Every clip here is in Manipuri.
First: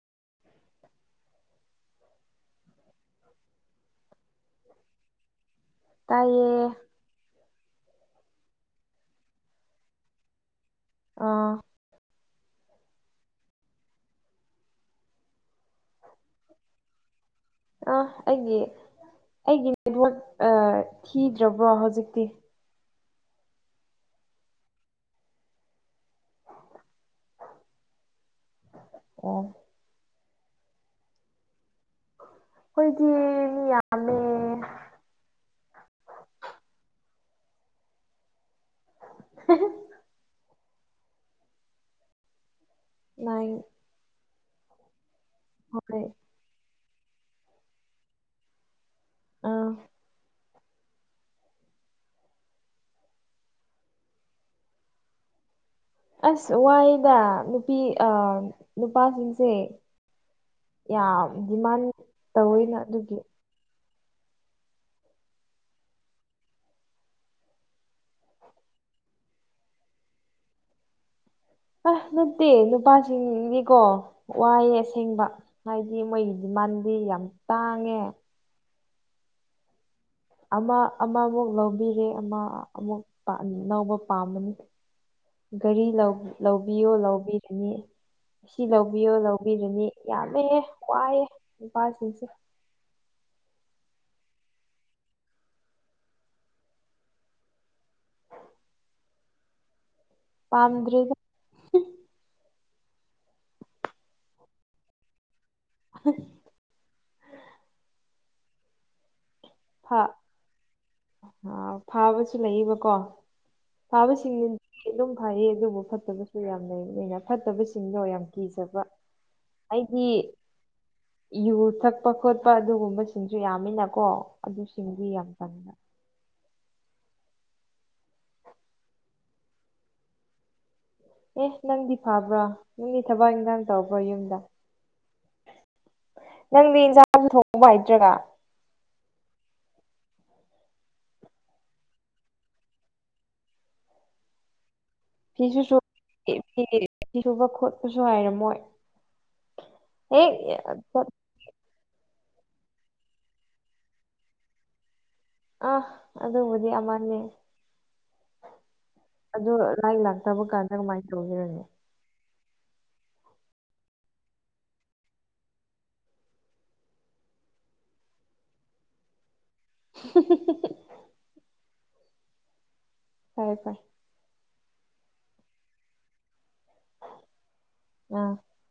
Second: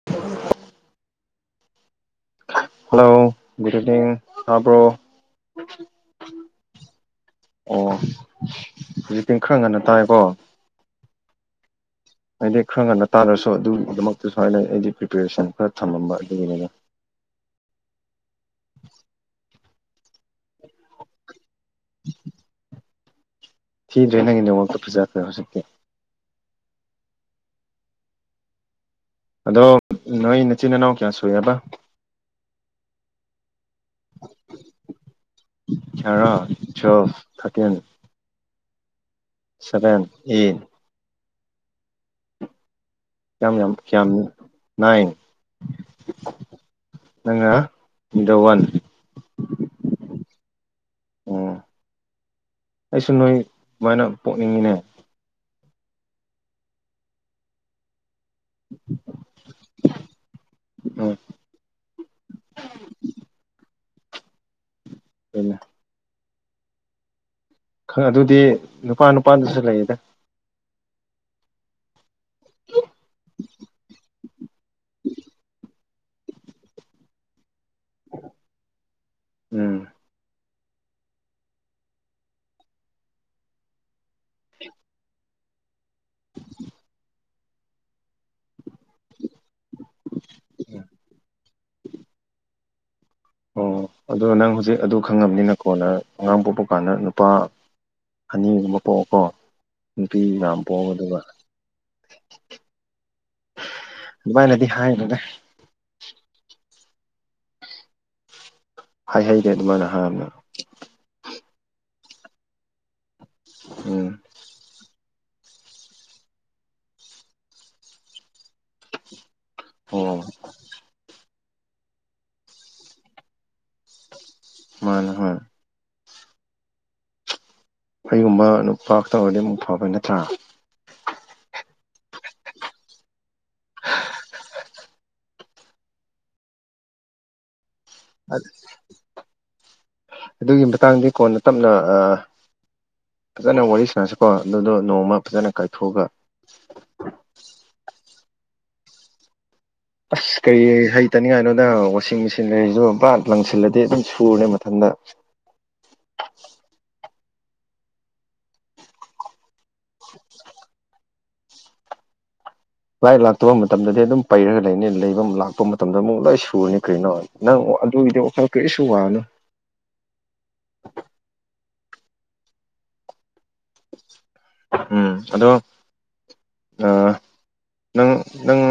[unintelligible] ꯍꯜꯂꯣ [unintelligible] ꯇꯥꯕ꯭ꯔꯣ ꯇꯥꯏꯌꯦ ꯑꯣ ꯍꯧꯖꯤꯛꯇꯤ ꯈꯔ ꯉꯥꯟꯅ ꯇꯥꯏꯀꯣ ꯑꯥ ꯍꯥꯏꯗꯤ ꯈꯔ ꯉꯟꯅ ꯇꯥꯔꯁꯨ ꯑꯗꯨꯝ ꯑꯗꯨꯝꯃꯛꯇꯤ ꯑꯩꯗꯤ ꯄ꯭ꯔꯤꯄꯦꯔꯦꯁꯟ ꯈꯔ ꯊꯝꯃꯝꯕꯥ ꯑꯗꯨꯒꯤꯅꯤꯗ ꯑꯥ ꯑꯩꯒꯤ ꯑꯩꯒꯤ ꯅꯦꯠꯋꯥꯛ ꯑꯥ ꯊꯤꯗ꯭ꯔꯕ꯭ꯔꯣ ꯍꯧꯖꯤꯛꯇꯤ ꯊꯤꯗ꯭ꯔꯦ ꯅꯪꯒꯤ ꯅꯦꯋꯥꯛꯇꯣ ꯐꯤꯖꯈꯔꯥ ꯍꯧꯖꯤꯛꯇꯤ ꯑꯣ ꯑꯗꯣ ꯅꯣꯏ ꯅꯥꯆꯤꯟ ꯅꯅꯥꯎ ꯀꯌꯥ ꯁꯨꯏꯌꯦꯕꯥ ꯈꯣꯏꯗꯤ ꯃꯤ ꯌꯥꯝꯃꯦ [unintelligible] twelve thirteen seven eight nine ꯌꯥꯝ ꯌꯥꯝ ꯀꯌꯥꯝ ꯅꯥꯏꯜ ꯍꯣꯏ ꯅꯪꯅꯥ ꯃꯤꯗꯟ ꯋꯥꯟ ꯑꯥ ꯎꯝ ꯑꯩꯁꯨ ꯅꯣꯏ ꯗꯨꯃꯥꯏꯅ ꯄꯣꯛꯅꯤꯡꯉꯤꯅꯦ ꯑꯁ ꯋꯥꯏꯗ ꯅꯨꯄꯤ ꯑꯥ ꯅꯨꯄꯥꯁꯤꯡꯁꯦ ꯎꯝ ꯌꯥꯝ ꯗꯤꯃꯥꯟ ꯇꯧꯋꯦꯅ ꯑꯗꯨꯒꯤ [unintelligible] ꯈꯔꯥ ꯑꯗꯨꯗꯤ ꯅꯨꯄꯥ ꯅꯨꯄꯥꯗꯁꯨ ꯂꯩꯗꯥ ꯑꯩ ꯅꯠꯇꯦ ꯅꯨꯄꯥꯁꯤꯡꯗꯤꯀꯣ ꯋꯥꯏꯑꯦ ꯑꯁꯦꯡꯕ ꯁꯤ ꯃꯣꯏꯒꯤ ꯗꯤꯃꯥꯟꯗꯤ ꯌꯥꯝ ꯇꯥꯡꯉꯦ ꯎꯝ ꯑꯃ ꯑꯃꯃꯨꯛ ꯂꯧꯕꯤꯔꯦ ꯑꯃ ꯑꯃꯨꯛ ꯂꯧꯕ ꯄꯥꯃꯅꯤ ꯒꯥꯔꯤ ꯂꯧꯕꯤꯌꯣ ꯂꯧꯕꯤꯔꯅꯤ ꯑꯁꯤ ꯂꯧꯕꯤꯌꯣ ꯂꯧꯕ ꯆꯥꯕꯤꯔꯨꯅꯤ ꯌꯥꯝꯃꯦ ꯋꯥꯏꯑꯦ ꯅꯨꯄꯥꯁꯤꯡꯁꯦ ꯑꯣ ꯑꯗꯣ ꯅꯪ ꯍꯧꯖꯤꯛ ꯑꯗꯨ ꯈꯪꯉꯕꯅꯤꯅꯀꯣ ꯅꯪ ꯑꯉꯥꯡ ꯄꯣꯛꯄ ꯀꯥꯟꯗ ꯅꯨꯄꯥ ꯑꯅꯤꯒꯨꯝꯕ ꯄꯣꯛꯑꯣꯀꯣ ꯅꯨꯄꯤ ꯃꯌꯥꯝ ꯑꯃ ꯄꯣꯛꯑꯒ ꯄꯥꯝꯗ꯭ꯔꯦꯗ ꯑꯗꯨꯒ ꯑꯗꯨꯃꯥꯏꯅꯗꯤ ꯍꯥꯏꯅꯅꯦ ꯑ ꯍꯥꯏ ꯍꯩꯔꯦ ꯑꯗꯨꯃꯥꯏꯅ ꯍꯔꯅ ꯑ ꯐꯥꯕꯁꯨ ꯂꯩꯌꯦꯕꯀꯣ ꯎꯝ ꯐꯥꯕꯁꯤꯡ ꯑꯗꯨꯝ ꯐꯩꯌꯦ ꯑꯗꯨꯕꯨ ꯐꯠꯇꯕꯁꯨ ꯌꯥꯝ ꯂꯩꯅꯤꯅ ꯐꯠꯇꯕꯁꯤꯡꯗꯣ ꯌꯥꯝ ꯀꯤꯖꯕ ꯑꯩꯗꯤ ꯑꯣ ꯌꯨ ꯊꯛꯄ ꯈꯣꯠꯄ ꯑꯗꯨꯒꯨꯝꯕꯁꯤꯡꯁꯨ ꯌꯥꯝꯃꯤꯅꯀꯣ ꯑꯗꯨꯁꯤꯡꯗꯤ ꯃꯥꯅꯦ ꯌꯥꯝ ꯍꯣꯏ ꯐꯅ ꯑꯩꯒꯨꯝꯕ ꯅꯨꯄꯥ ꯇꯧꯔꯗꯤ ꯑꯃꯨꯛ ꯐꯕꯩ ꯅꯠꯇ꯭ꯔꯥ ꯑꯦ ꯅꯪꯗꯤ ꯐꯕ꯭ꯔꯣ ꯅꯪꯗꯤ ꯊꯕꯛ ꯏꯟꯈꯥꯡ ꯇꯧꯕ꯭ꯔꯣ ꯌꯨꯝꯗ ꯅꯪꯗꯤ ꯏꯟꯁꯥꯡꯁꯨ ꯊꯣꯡꯎꯧꯕ ꯍꯩꯇ꯭ꯔꯒ ꯑꯗꯨꯒꯤ ꯃꯇꯥꯡꯗꯤ ꯀꯣꯟꯅ ꯇꯞꯅ ꯐꯖꯅ ꯋꯥꯔꯤ ꯁꯥꯥꯟꯅꯁꯤꯀꯣ ꯑꯗꯨꯗꯣ ꯅꯣꯡꯃ ꯐꯖꯅ ꯐꯤꯁꯨ ꯁꯨ ꯀꯥꯏꯊꯣꯛꯑꯒ ꯐ ꯐꯤ ꯁꯨꯕ ꯈꯣꯠꯄꯁꯨ ꯍꯥꯏꯔꯝꯃꯣꯏ ꯑꯁ ꯀꯔꯤ ꯍꯩꯇꯅꯤꯡꯉꯥꯏꯅꯣꯗ ꯋꯥꯁꯤꯡ ꯃꯦꯆꯤꯟ ꯁꯤꯂꯔꯤꯁꯨ ꯄꯥꯠ ꯂꯪꯁꯤꯜꯂꯗꯤ ꯑꯗꯨꯝ ꯁꯨꯔꯦ ꯃꯊꯗ ꯑ ꯑꯗꯨ ꯑꯗꯨꯕꯨꯗꯤꯃꯅꯤꯦ ꯑꯗꯣ ꯂꯥꯏꯔꯤꯛ ꯂꯥꯛꯇꯕ ꯀꯥꯟꯗ ꯀꯃꯥꯏꯅ ꯇꯧꯔꯅꯤ ꯂꯥꯏ ꯂꯥꯛꯇꯕ ꯃꯇꯝꯗꯗꯤ ꯑꯗꯨꯝ ꯄꯩꯔꯒ ꯂꯩꯅꯤ ꯂꯩꯕ ꯂꯥꯛꯄ ꯃꯇꯝꯗ ꯑꯃꯨꯛ ꯂꯣꯏ ꯁꯨꯔꯅꯤ ꯀꯩꯅꯣ ꯅꯪ ꯑꯗꯨꯒꯤꯗꯤ ꯋꯥꯈꯜ ꯀꯔꯤꯁꯨ ꯋꯥꯅꯣ ꯍꯨꯝ ꯍꯨꯝ ꯐꯔꯦ ꯐꯥꯏꯦ ꯎꯝ ꯑꯗꯣ ꯅꯪ ꯑꯥ ꯅꯪ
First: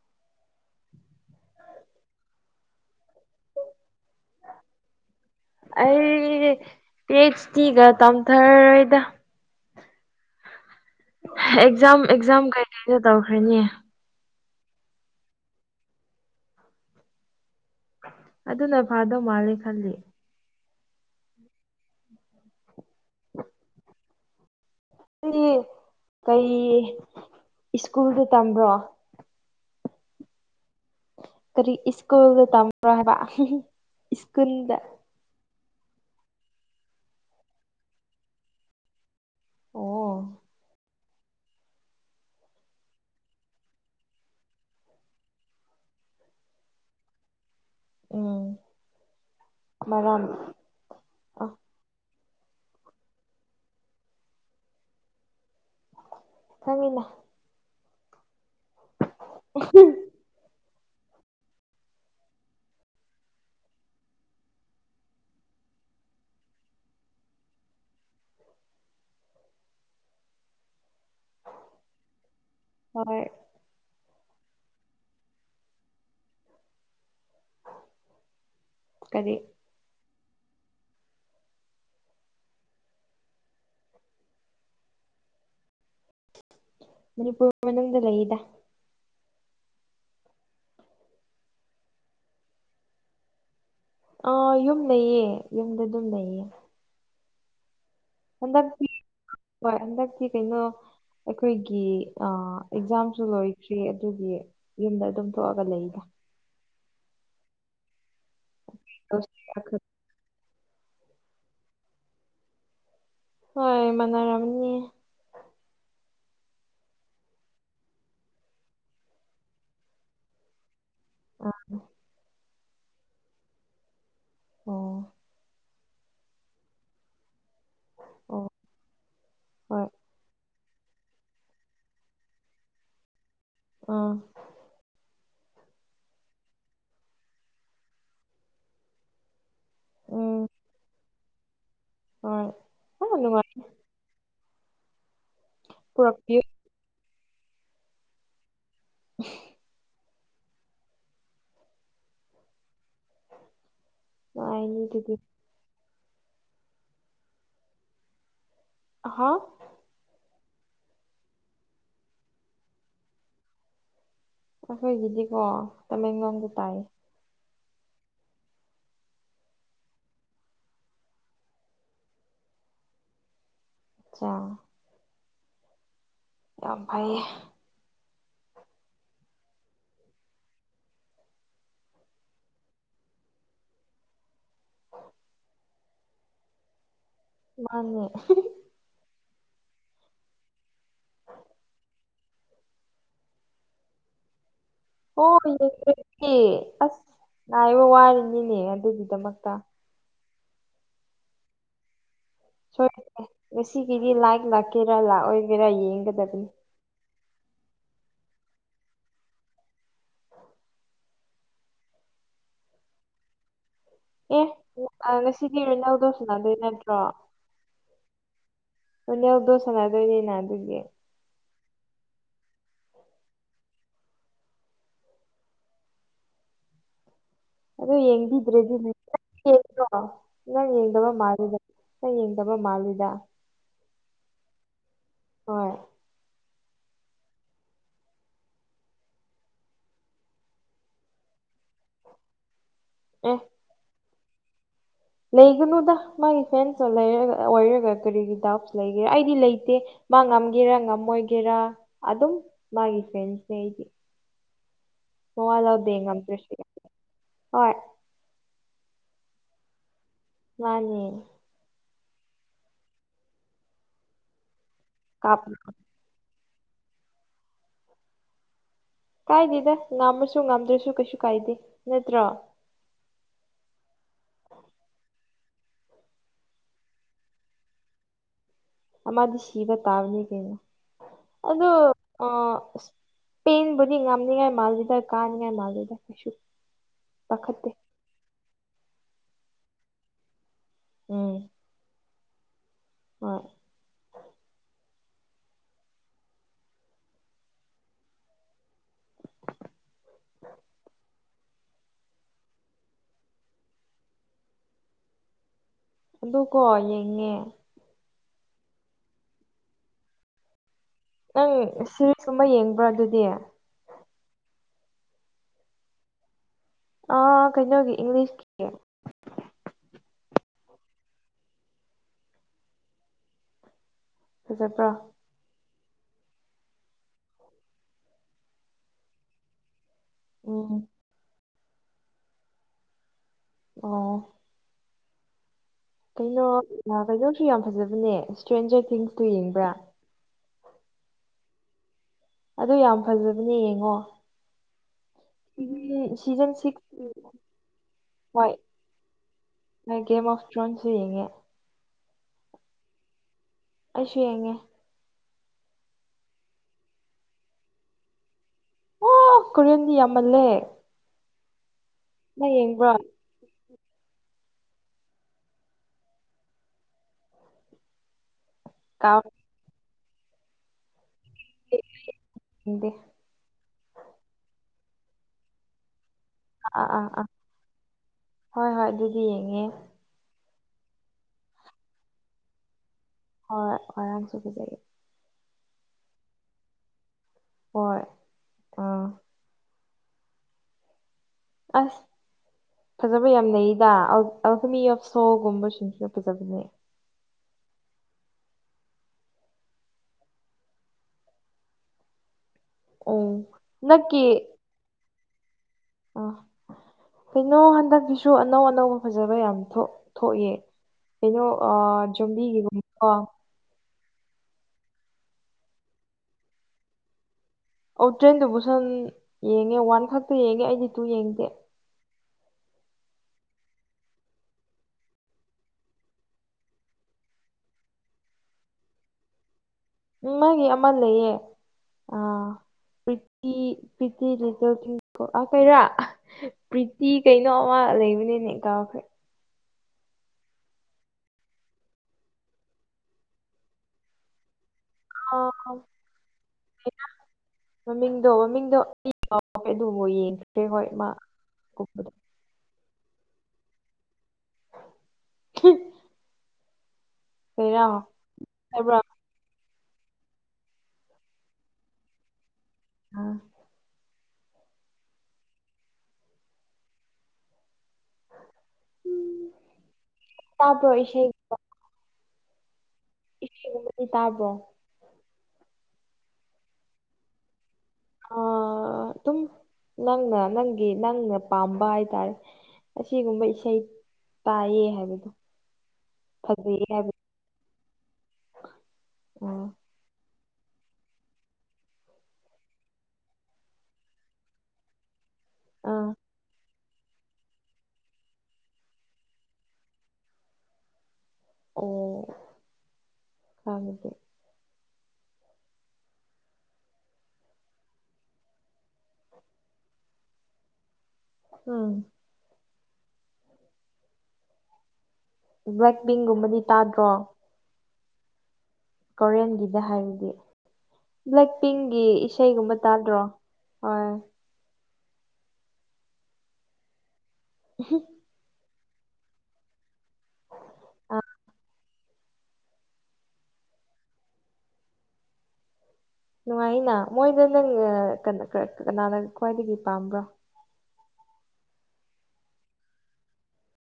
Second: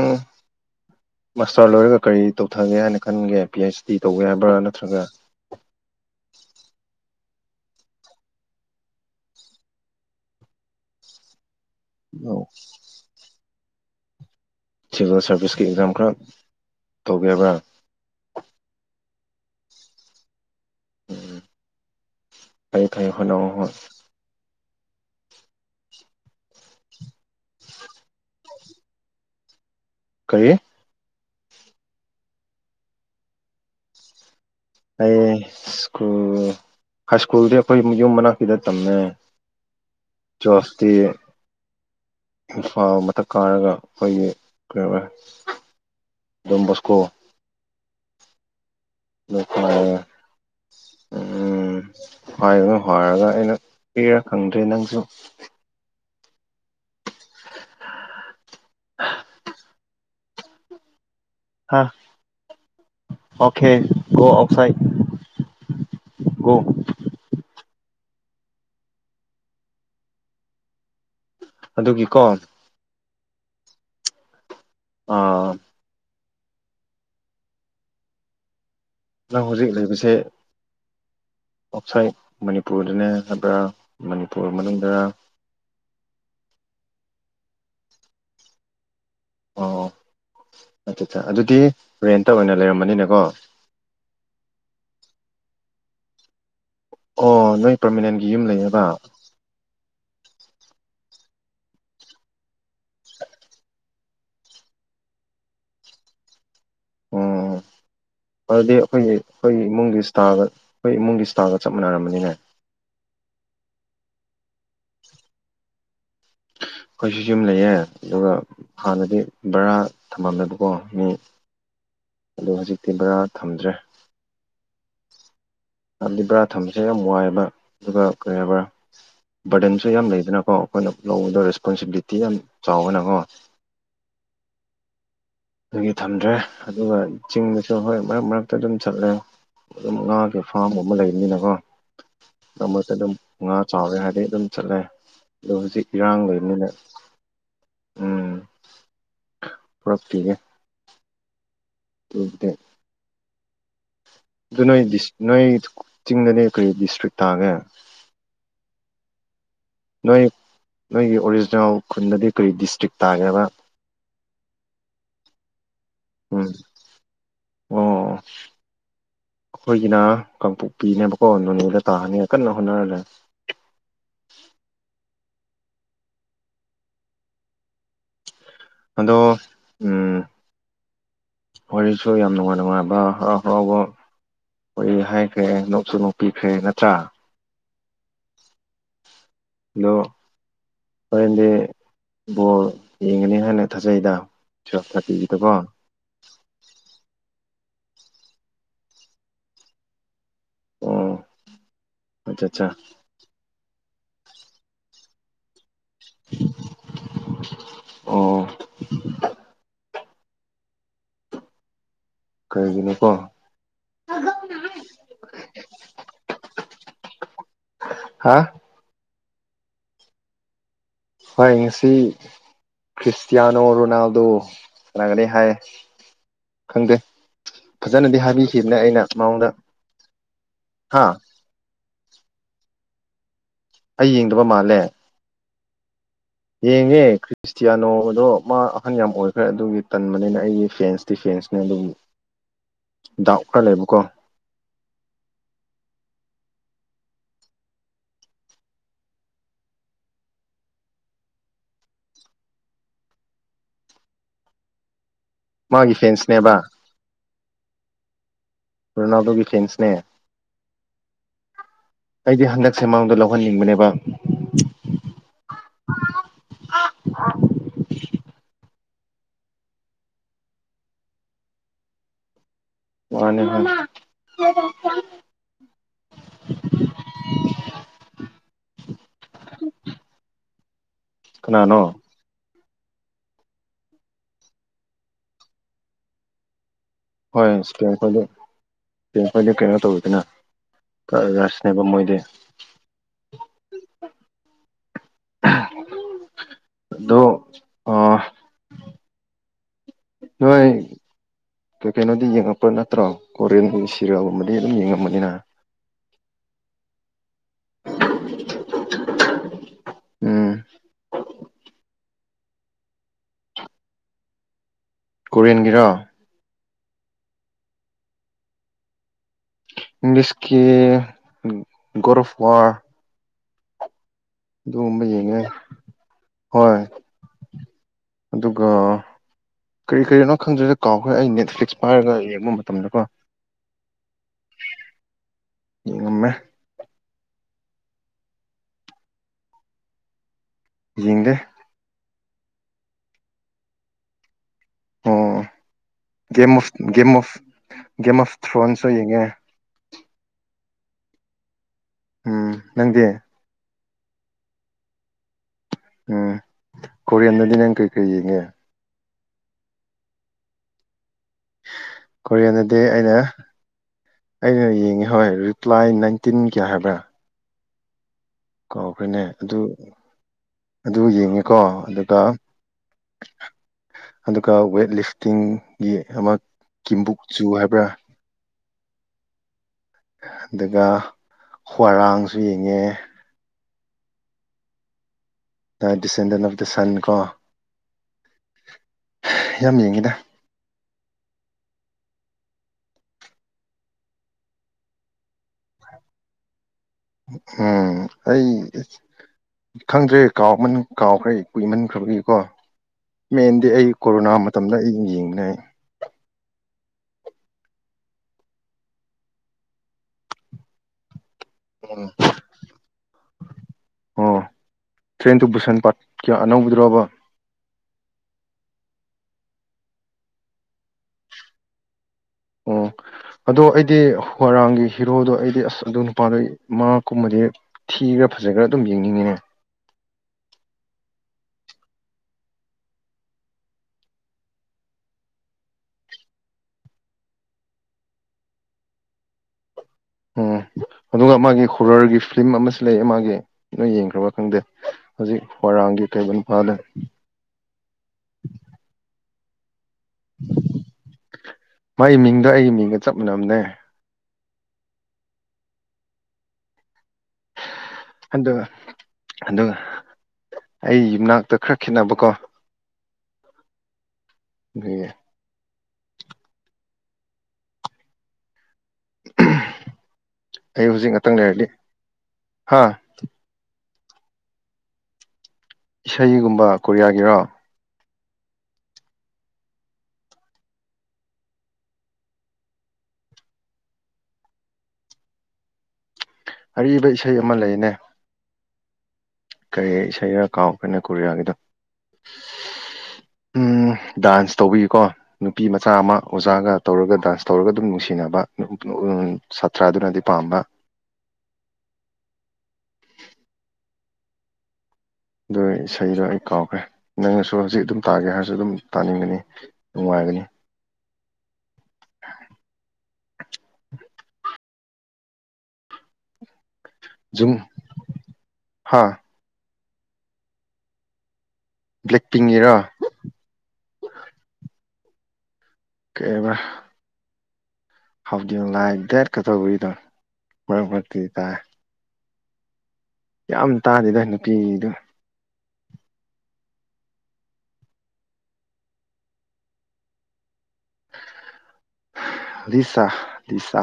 ꯃꯥꯁꯇꯔ ꯂꯣꯏꯔꯒ ꯀꯔꯤ ꯇꯧꯊꯒꯦ ꯍꯥꯏꯅ ꯈꯟꯒꯦ ꯄꯤ ꯑꯩꯆ ꯗꯤ ꯇꯧꯕ ꯌꯥꯕ꯭ꯔꯥ ꯅꯠꯇ꯭ꯔꯒ ꯑꯩ ꯇꯖꯇꯤꯒ ꯇꯝ ꯊꯔꯗ [inaudible] ꯑꯦꯛꯖꯥꯝ ꯑꯦꯛꯖꯥꯝ ꯀꯩꯀꯗ ꯇꯧꯈ꯭ꯔꯦꯅꯦ ꯁꯤꯚꯤꯜ ꯁꯥꯔꯚꯤꯁꯀꯤ ꯑꯦꯛꯖꯥꯝ ꯈꯔ ꯇꯧꯒꯕ꯭ꯔꯥ ꯑꯗꯨꯅ ꯐꯥꯗꯧ ꯃꯥꯜꯂꯦ ꯈꯜꯂꯤ ꯎꯝ ꯐꯌꯦ ꯐꯩ ꯍꯅ ꯍꯣꯏ ꯑꯩ ꯀꯩ ꯁ꯭ꯀꯨꯜꯗ ꯇꯝꯕ꯭ꯔꯣ ꯀꯩ ꯀꯔꯤ ꯁ꯭ꯀꯨꯜꯗ ꯇꯝꯃꯔꯣ ꯍꯥꯏꯕ ꯁꯀꯨꯜꯗ ꯑꯩ ꯁ꯭ꯀꯨꯜ ꯍꯥꯏ ꯁ꯭ꯀꯨꯜꯗꯤ ꯑꯩꯈꯣꯏ ꯌꯨꯝ ꯃꯅꯥꯛꯛꯇꯗ ꯇꯝꯃꯦ ꯑꯣ ꯆ꯭ꯁꯇꯤ ꯏꯝꯐꯥ ꯃꯊꯛ ꯀꯥꯔꯒ ꯑꯩꯈꯣꯏꯒꯤ ꯀꯩꯅꯋ ꯗꯣꯟꯕꯣꯁꯀꯣ ꯑ [unintelligible] ꯑ ꯎꯝ ꯍꯥꯏꯒꯅꯨ ꯍꯥꯏꯔꯒ ꯑꯩꯅ ꯄꯤꯔ ꯈꯪꯗ꯭ꯔꯦ ꯅꯪꯁꯨ ꯈꯪꯉꯤꯅꯦ [inaudible] [unintelligible] ꯍꯥꯥ ꯑꯣꯀꯦ ꯒꯣ ꯑꯥꯎꯁꯥꯏꯠ ꯒꯣ ꯑꯗꯨꯒꯤꯀꯣ ꯍꯣꯏ ꯑꯥ ꯀꯔꯤ ꯅꯪ ꯍꯧꯖꯤꯛ ꯂꯩꯕꯁꯦ ꯑꯥꯎꯠꯁꯥꯏꯠ ꯃꯅꯤꯄꯨꯔꯗꯅꯦ ꯍꯥꯏꯕ꯭ꯔꯥ ꯃꯅꯤꯄꯨꯔ ꯃꯅꯨꯡꯗꯔꯥ ꯃꯅꯤꯄꯨꯔ ꯃꯅꯨꯡꯗ ꯂꯩꯗ ꯑꯣ ꯑꯗꯨꯗ ꯑꯗꯨꯗꯤ ꯔꯦꯟꯇ ꯑꯣꯏꯅ ꯂꯩꯔꯝꯃꯥꯅꯤꯅꯦꯀꯣ ꯑꯥ ꯌꯨꯝ ꯂꯩꯌꯦ ꯌꯨꯝꯗ ꯑꯗꯨꯝ ꯂꯩꯌꯦ ꯑꯣ ꯅꯣꯏ ꯄꯔꯃꯤꯅꯦꯟ ꯍꯟꯗꯛꯀꯤ ꯍꯣꯏ ꯍꯟꯗꯛꯀꯤ ꯀꯩꯅꯣ ꯑꯩꯈꯣꯏꯒꯤ ꯑꯥ ꯑꯦꯛꯖꯥꯝꯁꯨ ꯂꯣꯏꯈ꯭ꯔꯦ ꯑꯗꯨꯒꯤ ꯌꯨꯝꯗ ꯑꯗꯨꯝ ꯊꯣꯛꯑꯒ ꯂꯩꯗ ꯑꯣ ꯑꯗꯨꯗꯤ ꯑꯩꯈꯣꯏꯒꯤ ꯑꯩꯈꯣꯏꯒꯤ ꯏꯃꯨꯡꯒꯤ ꯏꯁꯇꯥꯗ ꯈꯣꯏ ꯏꯃꯨꯡꯒꯤ ꯁ꯭ꯇꯥꯜꯒ ꯆꯞ ꯃꯥꯟꯅꯔꯝꯃꯅꯤꯅꯦ ꯍꯣꯏ ꯃꯥꯟꯅꯔꯝꯅꯤ ꯑꯩꯈꯣꯏꯁꯨ ꯌꯨꯝ ꯂꯩꯌꯦ ꯑꯗꯨꯒ ꯍꯥꯟꯅꯗꯤ ꯕꯔꯥ ꯊꯝꯃꯝꯃꯦꯕ ꯀꯣ ꯃꯤ ꯑ ꯑꯗꯨ ꯍꯧꯖꯤꯛꯇꯤ ꯕꯔꯥ ꯊꯝꯗ꯭ꯔꯦ ꯑꯣ ꯕꯥꯔꯥ ꯊꯝꯕꯁꯦ ꯌꯥꯝ ꯋꯥꯏꯕ ꯑꯗꯨꯒ ꯀꯔꯤ ꯑꯣ ꯍꯥꯏꯕ꯭ꯔꯥ ꯕꯔꯗꯟꯁꯨ ꯍꯣꯏ ꯌꯥꯝ ꯂꯩꯗꯅꯀꯣ ꯑꯩꯈꯣꯏꯅ ꯂꯧꯕꯗ ꯔꯦꯁꯄꯣꯟꯁꯤꯕꯤꯂꯤꯇꯤ ꯌꯥꯝ ꯆꯥꯎꯋꯦꯅꯀꯣ ꯑꯥ ꯑꯗꯨꯒꯤ ꯊꯝꯗ꯭ꯔꯦ ꯑꯗꯨꯒ ꯆꯤꯡꯗꯁꯨ ꯍꯣꯏ ꯃꯔꯛ ꯃꯔꯛꯇ ꯑꯗꯨꯝ ꯆꯠꯂꯦ ꯑꯗꯨꯝ ꯎꯝ ꯉꯥꯒꯤ ꯐꯥꯝꯒꯨꯝꯕ ꯂꯩꯕꯅꯤꯅꯀꯣ ꯍꯣꯏ ꯃꯔꯛ ꯃꯔꯛꯇ ꯌꯥꯝ ꯑꯗꯨꯝ ꯅꯨꯡꯉꯥꯏ ꯉꯥ ꯍꯥꯏꯗꯤ ꯑꯗꯨꯝ ꯆꯠꯂꯦ ꯑꯗꯣ ꯍꯧꯖꯤꯛ ꯏꯔꯥꯡ ꯄꯨꯔꯛꯄꯤꯌꯨ ꯂꯩꯕꯅꯤꯅ [unintelligible] ꯀꯤꯔꯦ [unintelligible] ꯑꯗꯨ ꯅꯨꯡꯉꯥꯏꯅꯤ ꯅꯣꯏ ꯗꯤꯁ ꯑꯗꯨꯗꯤ ꯅꯣꯏ ꯆꯤꯡꯗꯗꯤ ꯀꯔꯤ ꯗꯤꯁꯇ꯭ꯔꯤꯛ ꯇꯥꯒꯦ ꯍꯥ ꯅꯣꯏ ꯅꯣꯏꯒꯤ ꯑꯣꯔꯤꯖꯤꯅꯦꯜ ꯈꯨꯟꯗꯗꯤ ꯀꯔꯤ ꯗꯤꯁꯇ꯭ꯔꯤꯛ ꯇꯥꯒꯦꯕ ꯑꯩꯈꯣꯏꯒꯤꯗꯤꯀꯣ ꯎꯝ ꯇꯃꯦꯡꯂꯣꯡꯗ ꯇꯥꯏꯌꯦ ꯑꯣ ꯑꯩꯈꯣꯏꯒꯤꯅ ꯀꯥꯡꯄꯣꯛꯄꯤꯅꯦꯕꯀꯣ ꯅꯣꯅꯦꯗ ꯇꯥꯍꯟꯅꯤꯉꯥꯏ ꯀꯟꯅ ꯍꯣꯠꯅꯔꯂꯩ ꯑꯆꯥ ꯌꯥꯝ ꯐꯩꯌꯦ ꯑꯗꯣ ꯎꯝ ꯋꯥꯔꯤꯁꯨ ꯌꯥꯝ ꯅꯨꯡꯉꯥꯏ ꯅꯨꯡꯉꯥꯏꯕ ꯍꯔꯥꯎ ꯍꯔꯥꯎꯕ ꯑꯣꯏ ꯍꯥꯏꯈ꯭ꯔꯦ ꯅꯣꯛꯁꯨ ꯅꯣꯛꯄꯤꯈ꯭ꯔꯦ ꯅꯠꯇ꯭ꯔꯥ ꯃꯥꯅꯦ ꯑꯗꯣ ꯍꯣꯔꯦꯟꯗꯤ ꯕꯣꯜ ꯌꯦꯡꯒꯅꯤ ꯍꯥꯏꯅ ꯊꯥꯖꯩꯗ ꯇꯨꯋꯦꯜꯞ ꯍꯣꯏ ꯊꯥꯔꯇꯤꯒꯤꯗꯀꯣ ꯌꯦꯡꯗꯣꯏꯅꯦ ꯑꯁ ꯉꯥꯏꯕ ꯋꯥꯔꯤꯅꯤꯅꯦ ꯑꯗꯨꯒꯤꯗꯃꯛꯇ ꯑꯣ ꯑꯠꯆꯥ ꯑꯠꯆꯥ ꯁꯣꯏꯗꯔꯦ ꯉꯁꯤꯒꯤꯗꯤ ꯂꯥꯏꯠ ꯂꯥꯛꯀꯦꯔꯥ ꯂꯥꯛꯑꯣꯏꯒꯦꯔꯥ ꯌꯦꯡꯒꯗꯕꯅꯤ ꯑꯣ ꯀꯩꯒꯤꯅꯣꯀꯣ ꯑꯦ ꯑꯥ ꯉꯁꯤꯗꯤ ꯔꯣꯅꯥꯜꯗꯣ ꯁꯅꯥꯗꯣꯏ ꯅꯠꯇ꯭ꯔꯣ ꯍꯥ ꯔꯣꯅꯦꯜꯗꯣ ꯁꯥꯟꯅꯗꯣꯏꯅꯤꯅ ꯑꯗꯨꯒꯤ ꯍꯣꯏ ꯉꯁꯤ ꯈ꯭ꯔꯤꯁꯇꯤꯌꯥꯅꯣ ꯔꯣꯅꯥꯜꯗꯣ ꯁꯅꯥꯒꯅꯤ ꯍꯥꯏ ꯈꯪꯗꯦ ꯑꯗꯣ ꯐꯖꯅꯗꯤ ꯍꯥꯏꯕꯤꯈꯤꯕꯅꯦ ꯌꯦꯡꯕꯤꯗ꯭ꯔꯦꯗꯨꯗꯤ ꯑꯩꯅ ꯃꯉꯣꯟꯗ ꯅꯪ ꯍꯥ ꯌꯦꯡꯗꯕ ꯃꯥꯜꯂꯤꯗ ꯅꯪ ꯌꯦꯡꯗꯕ ꯃꯥꯜꯂꯤꯗ ꯑꯩ ꯌꯦꯡꯗꯕ ꯃꯥꯜꯂꯦ ꯍꯣꯏ ꯌꯦꯡꯉꯦ ꯏꯁꯇꯤꯌꯥꯅꯣꯗꯣ ꯃꯥ ꯑꯍꯟ ꯌꯥꯝ ꯑꯣꯏꯈ꯭ꯔꯦ ꯑꯗꯨꯒꯤ ꯇꯟꯕꯅꯤꯅ ꯑꯩꯒꯤ ꯐꯦꯟꯁꯇꯤ ꯐꯦꯟꯁꯅꯦ ꯑꯗꯨꯒꯤ ꯑꯦ ꯗꯥꯎ ꯈꯔ ꯂꯩꯕꯀꯣ ꯂꯩꯒꯅꯨꯗ ꯃꯥꯒꯤ ꯐꯦꯟꯁꯇ ꯂꯩꯔ ꯑꯣꯏꯔꯒ ꯀꯔꯤꯒꯤ ꯗꯥꯎꯠꯁ ꯂꯩꯒꯦꯔ ꯑꯩꯗꯤ ꯂꯩꯇꯦ ꯃꯥ ꯉꯝꯒꯦꯔꯥ ꯉꯝꯃꯣꯏꯒꯦꯔꯥ ꯑꯗꯨꯝ ꯃꯥꯒꯤ ꯐ꯭ꯔꯦꯟꯁꯅꯦ ꯑꯩꯗꯤ ꯃꯋ ꯂꯧꯗꯦ ꯃꯥꯒꯤ ꯉꯝꯗ꯭ꯔꯁꯨ ꯐꯦꯟꯁꯅꯦꯕ ꯌꯥꯏ ꯍꯣꯏ ꯔꯣꯅꯥꯜꯗꯣꯒꯤ ꯐꯦꯡꯁꯅꯦ ꯃꯅꯦ ꯑꯩꯗꯤ ꯍꯟꯗꯛꯁꯦ ꯃꯥꯡꯗ ꯂꯧꯍꯟꯅꯤꯡꯕꯅꯦꯕ ꯀꯥꯄ ꯀꯥꯏꯗꯦꯗ ꯉꯥꯝꯃꯁꯨ ꯉꯥꯝꯗ꯭ꯔꯁꯨ ꯀꯩꯁꯨ ꯀꯥꯏꯗꯦ ꯅꯠꯇ꯭ꯔꯣ ꯃꯅꯤ ꯍꯣꯏ [unintelligible] ꯃꯥꯗꯤ ꯁꯤꯕ ꯇꯥꯕꯅꯤ ꯀꯩꯅꯣ ꯑꯗꯣ ꯀꯅꯥꯅꯣ ꯑ ꯄꯦꯟꯕꯨꯗꯤ ꯉꯝꯅꯤꯡꯉꯥꯏ ꯃꯥꯜꯁꯤꯗ ꯀꯥꯅꯤꯡꯉꯥꯏ ꯃꯥꯁꯤꯗ ꯀꯩꯁꯨ ꯍꯣꯏ ꯄꯥꯈꯠꯇꯦ ꯏꯁꯄꯦꯝ ꯈꯣꯏꯗ ꯏꯁꯄꯦꯝꯈꯣꯏꯗꯤ ꯀꯩꯅꯣ ꯇꯧꯕꯗꯅ ꯎꯝ ꯐꯁꯤ ꯍꯥꯏꯕ ꯃꯣꯏꯗꯤ ꯍꯣꯏ ꯑꯗꯣ ꯑ ꯍꯣꯏ ꯑꯣ ꯀꯩꯅꯣꯗꯤ ꯌꯦꯡꯉꯛꯄ ꯅꯠꯇ꯭ꯔꯣ ꯀꯣꯔꯤꯌꯟꯒꯨꯝꯕ ꯁꯤꯔꯦꯜꯒꯨꯝꯕꯗꯤ ꯑꯗꯨꯝ ꯌꯦꯡꯉꯃꯅꯤꯅ ꯑꯗꯨ ꯀꯣ ꯌꯦꯡꯉꯦ ꯎꯝ ꯅꯪ ꯁꯤꯔꯤꯁꯨꯝꯕ ꯌꯦꯡꯕ꯭ꯔꯥ ꯑꯗꯨꯗꯤ ꯀꯣꯔꯤꯌꯟꯒꯤꯔꯣ ꯑ ꯀꯩꯅꯣꯒꯦ ꯏꯪꯂꯤꯁ ꯀ ꯏꯪꯂꯤꯁꯀꯤ ꯒꯣꯔꯐꯋꯥ ꯐꯖꯕ꯭ꯔꯥ ꯑꯗꯣꯒꯨꯝꯕ ꯌꯦꯡꯉꯦ ꯍꯣꯏ ꯑꯗꯨꯒ ꯀꯔꯤ ꯀꯔꯤꯅꯣ ꯈꯪꯗꯔꯦꯀꯣ ꯎꯝ ꯑꯩꯈꯣꯏ ꯑꯩ ꯅꯦꯠꯐ꯭ꯂꯤꯛꯁ ꯄꯥꯏꯔꯒ ꯌꯦꯡꯕ ꯃꯇꯝꯗꯀꯣ ꯑꯣ ꯌꯦꯡꯉꯝꯃꯦ ꯀꯩꯅꯣ ꯀꯩꯅꯣꯁꯨ ꯌꯥꯝ ꯐꯖꯕꯅꯦ ꯏꯁꯇ꯭ꯔꯦꯟꯖꯔ ꯊꯤꯡꯁꯇꯨ ꯌꯦꯡꯕ꯭ꯔꯥ ꯌꯦꯡꯗꯦ ꯑꯗꯨ ꯌꯥꯝ ꯐꯖꯕꯅꯦ ꯌꯦꯡꯉꯣ ꯑꯣ season game of six game of game of ꯍꯣꯏ ꯊ꯭ꯔꯣꯟꯁꯨ ꯌꯦꯡꯉꯦ ꯒꯦꯝ ꯑꯣꯐ ꯊ꯭ꯔꯣꯟꯁꯨ ꯌꯦꯡꯏ ꯎꯝ ꯅꯪꯗꯤ ꯑꯩꯁꯨ ꯌꯦꯡꯉꯦ ꯎꯝ ꯀꯣꯔꯤꯌꯥꯟꯗꯗꯤ ꯅꯪ ꯀꯩ ꯀꯩ ꯌꯦꯡꯉꯦ ꯑꯣ ꯀꯔꯤꯌꯟꯅꯤ ꯌꯥꯝꯃꯜꯂꯦ ꯅꯪ ꯀꯣꯔꯤꯌꯥꯅꯗꯤ ꯌꯦꯡꯕ꯭ꯔꯣ ꯑꯩꯅ ꯑꯩꯅ ꯌꯦꯡꯉꯦ ꯍꯣꯏ ꯔꯤꯄ꯭ꯂꯥꯏ ꯅꯥꯏꯟꯇꯤꯟ ꯀꯌꯥ ꯍꯥꯏꯕ꯭ꯔꯥ ꯀꯧ ꯑꯩꯈꯣꯏꯅꯦ ꯀꯥꯎꯔꯦ ꯑꯗꯨ ꯑꯗꯨ ꯌꯦꯡꯉꯤꯀꯣ ꯑꯗꯨꯒ ꯌꯦꯡꯗꯦ ꯑꯗꯨꯒ ꯋꯦꯠ ꯂꯤꯐꯇꯤꯡꯒꯤ ꯑꯃ ꯑꯥ ꯑꯥ ꯑꯥ ꯑꯥ ꯀꯤꯝꯕꯨꯛꯆꯨ ꯍꯥꯏꯕ꯭ꯔꯥ ꯍꯣꯏ ꯍꯣꯏ ꯑꯗꯨꯗꯤ ꯌꯦꯡꯉꯦ ꯑꯗꯨꯒ ꯍ꯭ꯋꯥꯔꯥꯡꯁꯨ ꯌꯦꯡꯉꯦ ꯍꯣꯏ ꯍꯔꯥꯡ ꯐꯖꯕꯅꯤ ꯗꯤꯁꯦꯟꯗꯔ ꯑꯣꯐ ꯗ ꯁꯟ ꯀꯣ ꯍꯣꯏ ꯑꯥ ꯌꯥꯝ ꯌꯦꯡꯉꯤꯗ꯫ ꯑꯁ ꯐꯖꯕ ꯌꯥꯝꯅꯩꯗ ꯑꯜꯍꯃꯤ ꯌꯞꯁꯣꯒꯨꯝꯕꯁꯤꯡꯁꯤꯅ ꯐꯖꯕꯅꯦ꯫ ꯎꯝ ꯑꯩ ꯈꯪꯗ꯭ꯔꯦ ꯀꯥꯎꯃꯟ ꯀꯥꯎꯈ꯭ꯔꯦ ꯀꯨꯏꯃꯟꯈ꯭ꯔꯕꯒꯤ ꯀꯣ ꯎꯝ ꯃꯦꯟꯗꯤ ꯑꯩ ꯅꯪꯒꯤ ꯀꯣꯔꯣꯅꯥ ꯃꯇꯝꯗ ꯑꯩ ꯌꯦꯡꯅꯩ꯫ ꯑ ꯀꯩꯅꯣ ꯍꯟꯗꯛꯀꯤꯁꯨ ꯑꯅꯧ ꯑꯅꯧꯕ ꯐꯖꯕ ꯌꯥꯝ ꯊꯣꯛ ꯊꯣꯛꯑꯦ ꯀꯩꯅꯣ ꯑ ꯑꯩ ꯌꯨꯝꯕꯤꯒꯤꯒꯨꯝꯕ ꯑꯣ ꯇ꯭ꯔꯦꯟꯗꯨ ꯕꯨꯁꯟ ꯄꯥꯠꯀꯤ ꯑꯅꯧꯕꯤꯗꯨ꯭ꯔꯣꯕ? ꯑꯧ ꯇ꯭ꯔꯦꯟꯗꯨꯕꯨ ꯁꯟ ꯌꯦꯡꯉꯦ ꯋꯥꯟ ꯈꯛꯇ ꯌꯦꯡꯉꯦ ꯑꯩꯗꯤ ꯇꯨ ꯌꯦꯡꯗꯦ꯫ ꯑꯣ ꯑꯗꯣ ꯑꯩꯗꯤ ꯍꯔꯥꯡꯒꯤ ꯍꯤꯔꯣꯗꯣ ꯑꯩꯗꯤ ꯑꯁ ꯑꯗꯨ ꯅꯨꯄꯥꯗꯣ ꯏ ꯃꯥ ꯀꯨꯝꯕꯗꯤ ꯊꯤ ꯈ꯭ꯔ ꯐꯖꯈ꯭ꯔ ꯑꯗꯨꯝ ꯌꯦꯡꯅꯤꯡꯉꯤꯅꯦ꯫ ꯎ ꯃꯥꯒꯤ ꯑꯃ ꯂꯩꯌꯦ ꯑꯥ ꯄꯔꯤꯇ ꯄꯔꯤꯇ ꯂꯤꯇꯜ ꯇꯤꯡ ꯑ ꯀꯩꯔꯥ ꯄ꯭ꯔꯤꯇꯤ ꯀꯩꯅꯣ ꯑꯃ ꯂꯩꯕꯅꯦꯅꯦ ꯀꯥꯎꯈꯦ꯫ ꯎꯝ ꯑꯗꯨꯒ ꯃꯥꯒꯤ ꯍꯣꯔꯔꯒꯤ ꯐꯤꯂꯝ ꯑꯃꯁꯨ ꯂꯩ ꯃꯥꯒꯤ ꯅ ꯌꯦꯡꯈ꯭ꯔꯕꯥ ꯈꯪꯗꯦ꯫ ꯍꯧꯖꯤꯛ ꯑꯥ ꯋꯥꯔꯥꯡꯒꯤ ꯀꯩꯕꯜ ꯐꯥꯂꯦ ꯃꯃꯤꯡꯗꯣ ꯃꯃꯤꯡꯗꯣ ꯑꯩ ꯀꯥꯎꯈꯔꯦ ꯑꯗꯨꯕ ꯌꯦꯡꯗ꯭ꯔꯦ ꯍꯣꯏ ꯃꯥ ꯎꯗꯣ ꯃꯥꯒꯤ ꯃꯤꯡꯗꯣ ꯑꯩꯒꯤ ꯃꯤꯡꯒ ꯆꯞ ꯃꯥꯟꯅꯝꯅꯦ꯫ ꯍꯍ ꯑ ꯍꯥꯏꯕ꯭ꯔꯥ ꯑꯩ ꯌ ꯌꯨꯝꯅꯥꯛꯇ ꯈꯔ ꯈꯦꯠꯅꯕꯀꯣ꯫ ꯑ ꯍ ꯑꯩ ꯇꯥꯕ꯭ꯔꯣ ꯍꯧꯖꯤꯛ ꯏꯁꯩ ꯉꯥꯛꯇꯪ ꯂꯩꯔꯛꯂꯤ ꯍꯥ? ꯏꯁꯗꯤ ꯇꯥꯕꯔꯣ? ꯏꯁꯩꯒꯨꯝꯕ ꯀꯣꯔꯤꯌꯥꯒꯤꯔꯣ? ꯑ ꯑꯗꯨꯝ ꯅꯪꯅ ꯅꯪꯒꯤ ꯅꯪꯅ ꯄꯥꯝꯕ ꯍꯥꯏꯇꯥꯔꯦ꯫ ꯑꯁꯤꯒꯨꯝꯕ ꯏꯁꯩ ꯇꯥꯏꯌꯦ ꯍꯥꯏꯕꯗꯣ꯫ ꯑꯔꯤꯕ ꯏꯁꯩ ꯑꯃ ꯂꯩꯅꯦ꯫ ꯎꯝ ꯀ ꯏꯁꯩꯔꯥ ꯀꯥꯎ ꯑꯩꯈꯣꯏꯅ ꯀꯣꯔꯤꯌꯥꯒꯤꯗꯣ꯫ ꯎꯝ ꯗꯥꯟꯁ ꯇꯧꯕꯤꯌꯨꯀꯣ ꯅꯨꯄꯤ ꯃꯆꯥ ꯑꯥ ꯑꯃ ꯑꯣꯖꯥꯒ꯫ ꯇꯧꯔꯒ ꯗꯥꯟꯁ ꯇꯧꯔꯒ ꯑꯗꯨꯝ ꯅꯨꯡꯁꯤꯅꯕ ꯁꯥꯇ꯭ꯔꯥꯗꯨꯅꯗꯤ ꯄꯥꯝꯕ꯫ ꯑꯣ ꯀꯗ ꯑꯗꯨ ꯏꯁꯩꯗꯣ ꯑꯩ ꯀꯥꯎꯈ꯭ꯔꯦ ꯅꯪꯅꯁꯨ ꯍꯧꯖꯤꯛ ꯑꯗꯨꯝ ꯇꯥꯒꯦ ꯍꯥꯏꯔꯁꯨ ꯑꯗꯨꯝ ꯇꯥꯅꯤꯡꯒꯅꯤ꯫ ꯅꯨꯡꯉꯥꯏꯒꯅꯤ꯫ ꯎꯝ ꯕ꯭ꯂꯦꯛ ꯄꯤꯡꯒꯨꯝꯕꯗꯤ ꯇꯥꯗ꯭ꯔꯣ ꯍꯥꯥ ꯍꯣꯔꯦꯟꯒꯤꯗ ꯍꯥꯏꯕꯗꯤ ꯕ꯭ꯂꯦꯛ ꯄꯤꯡꯒꯤ ꯕ꯭ꯂꯦꯛ ꯏꯁꯩꯒꯨꯝꯕ ꯄꯤꯡꯒꯤꯔꯣ ꯇꯥꯗ꯭ꯔꯣ? ꯍ ꯀꯩꯑꯕ ꯎꯍꯨꯝ ꯍꯥꯎ ꯗꯨ ꯌꯨ ꯂꯥꯏ ꯗꯦꯠ ꯀꯇꯧꯕꯩꯗꯣ ꯃꯔꯛ ꯑ ꯃꯔꯛꯇ ꯇꯥꯢ ꯌꯥꯝ ꯇꯥꯗꯦꯗ ꯅꯨꯄꯤꯒꯤꯗꯨ ꯅꯨꯡꯉꯥꯏꯅ ꯃꯣꯏꯗꯣ ꯅꯪ ꯑ ꯀꯟ ꯀ ꯀꯅꯥꯅ ꯈ꯭ꯋꯥꯏꯗꯒꯤ ꯄꯥꯝꯕ꯭ꯔꯣ ꯂꯤꯁꯥ ꯂꯤꯁꯥ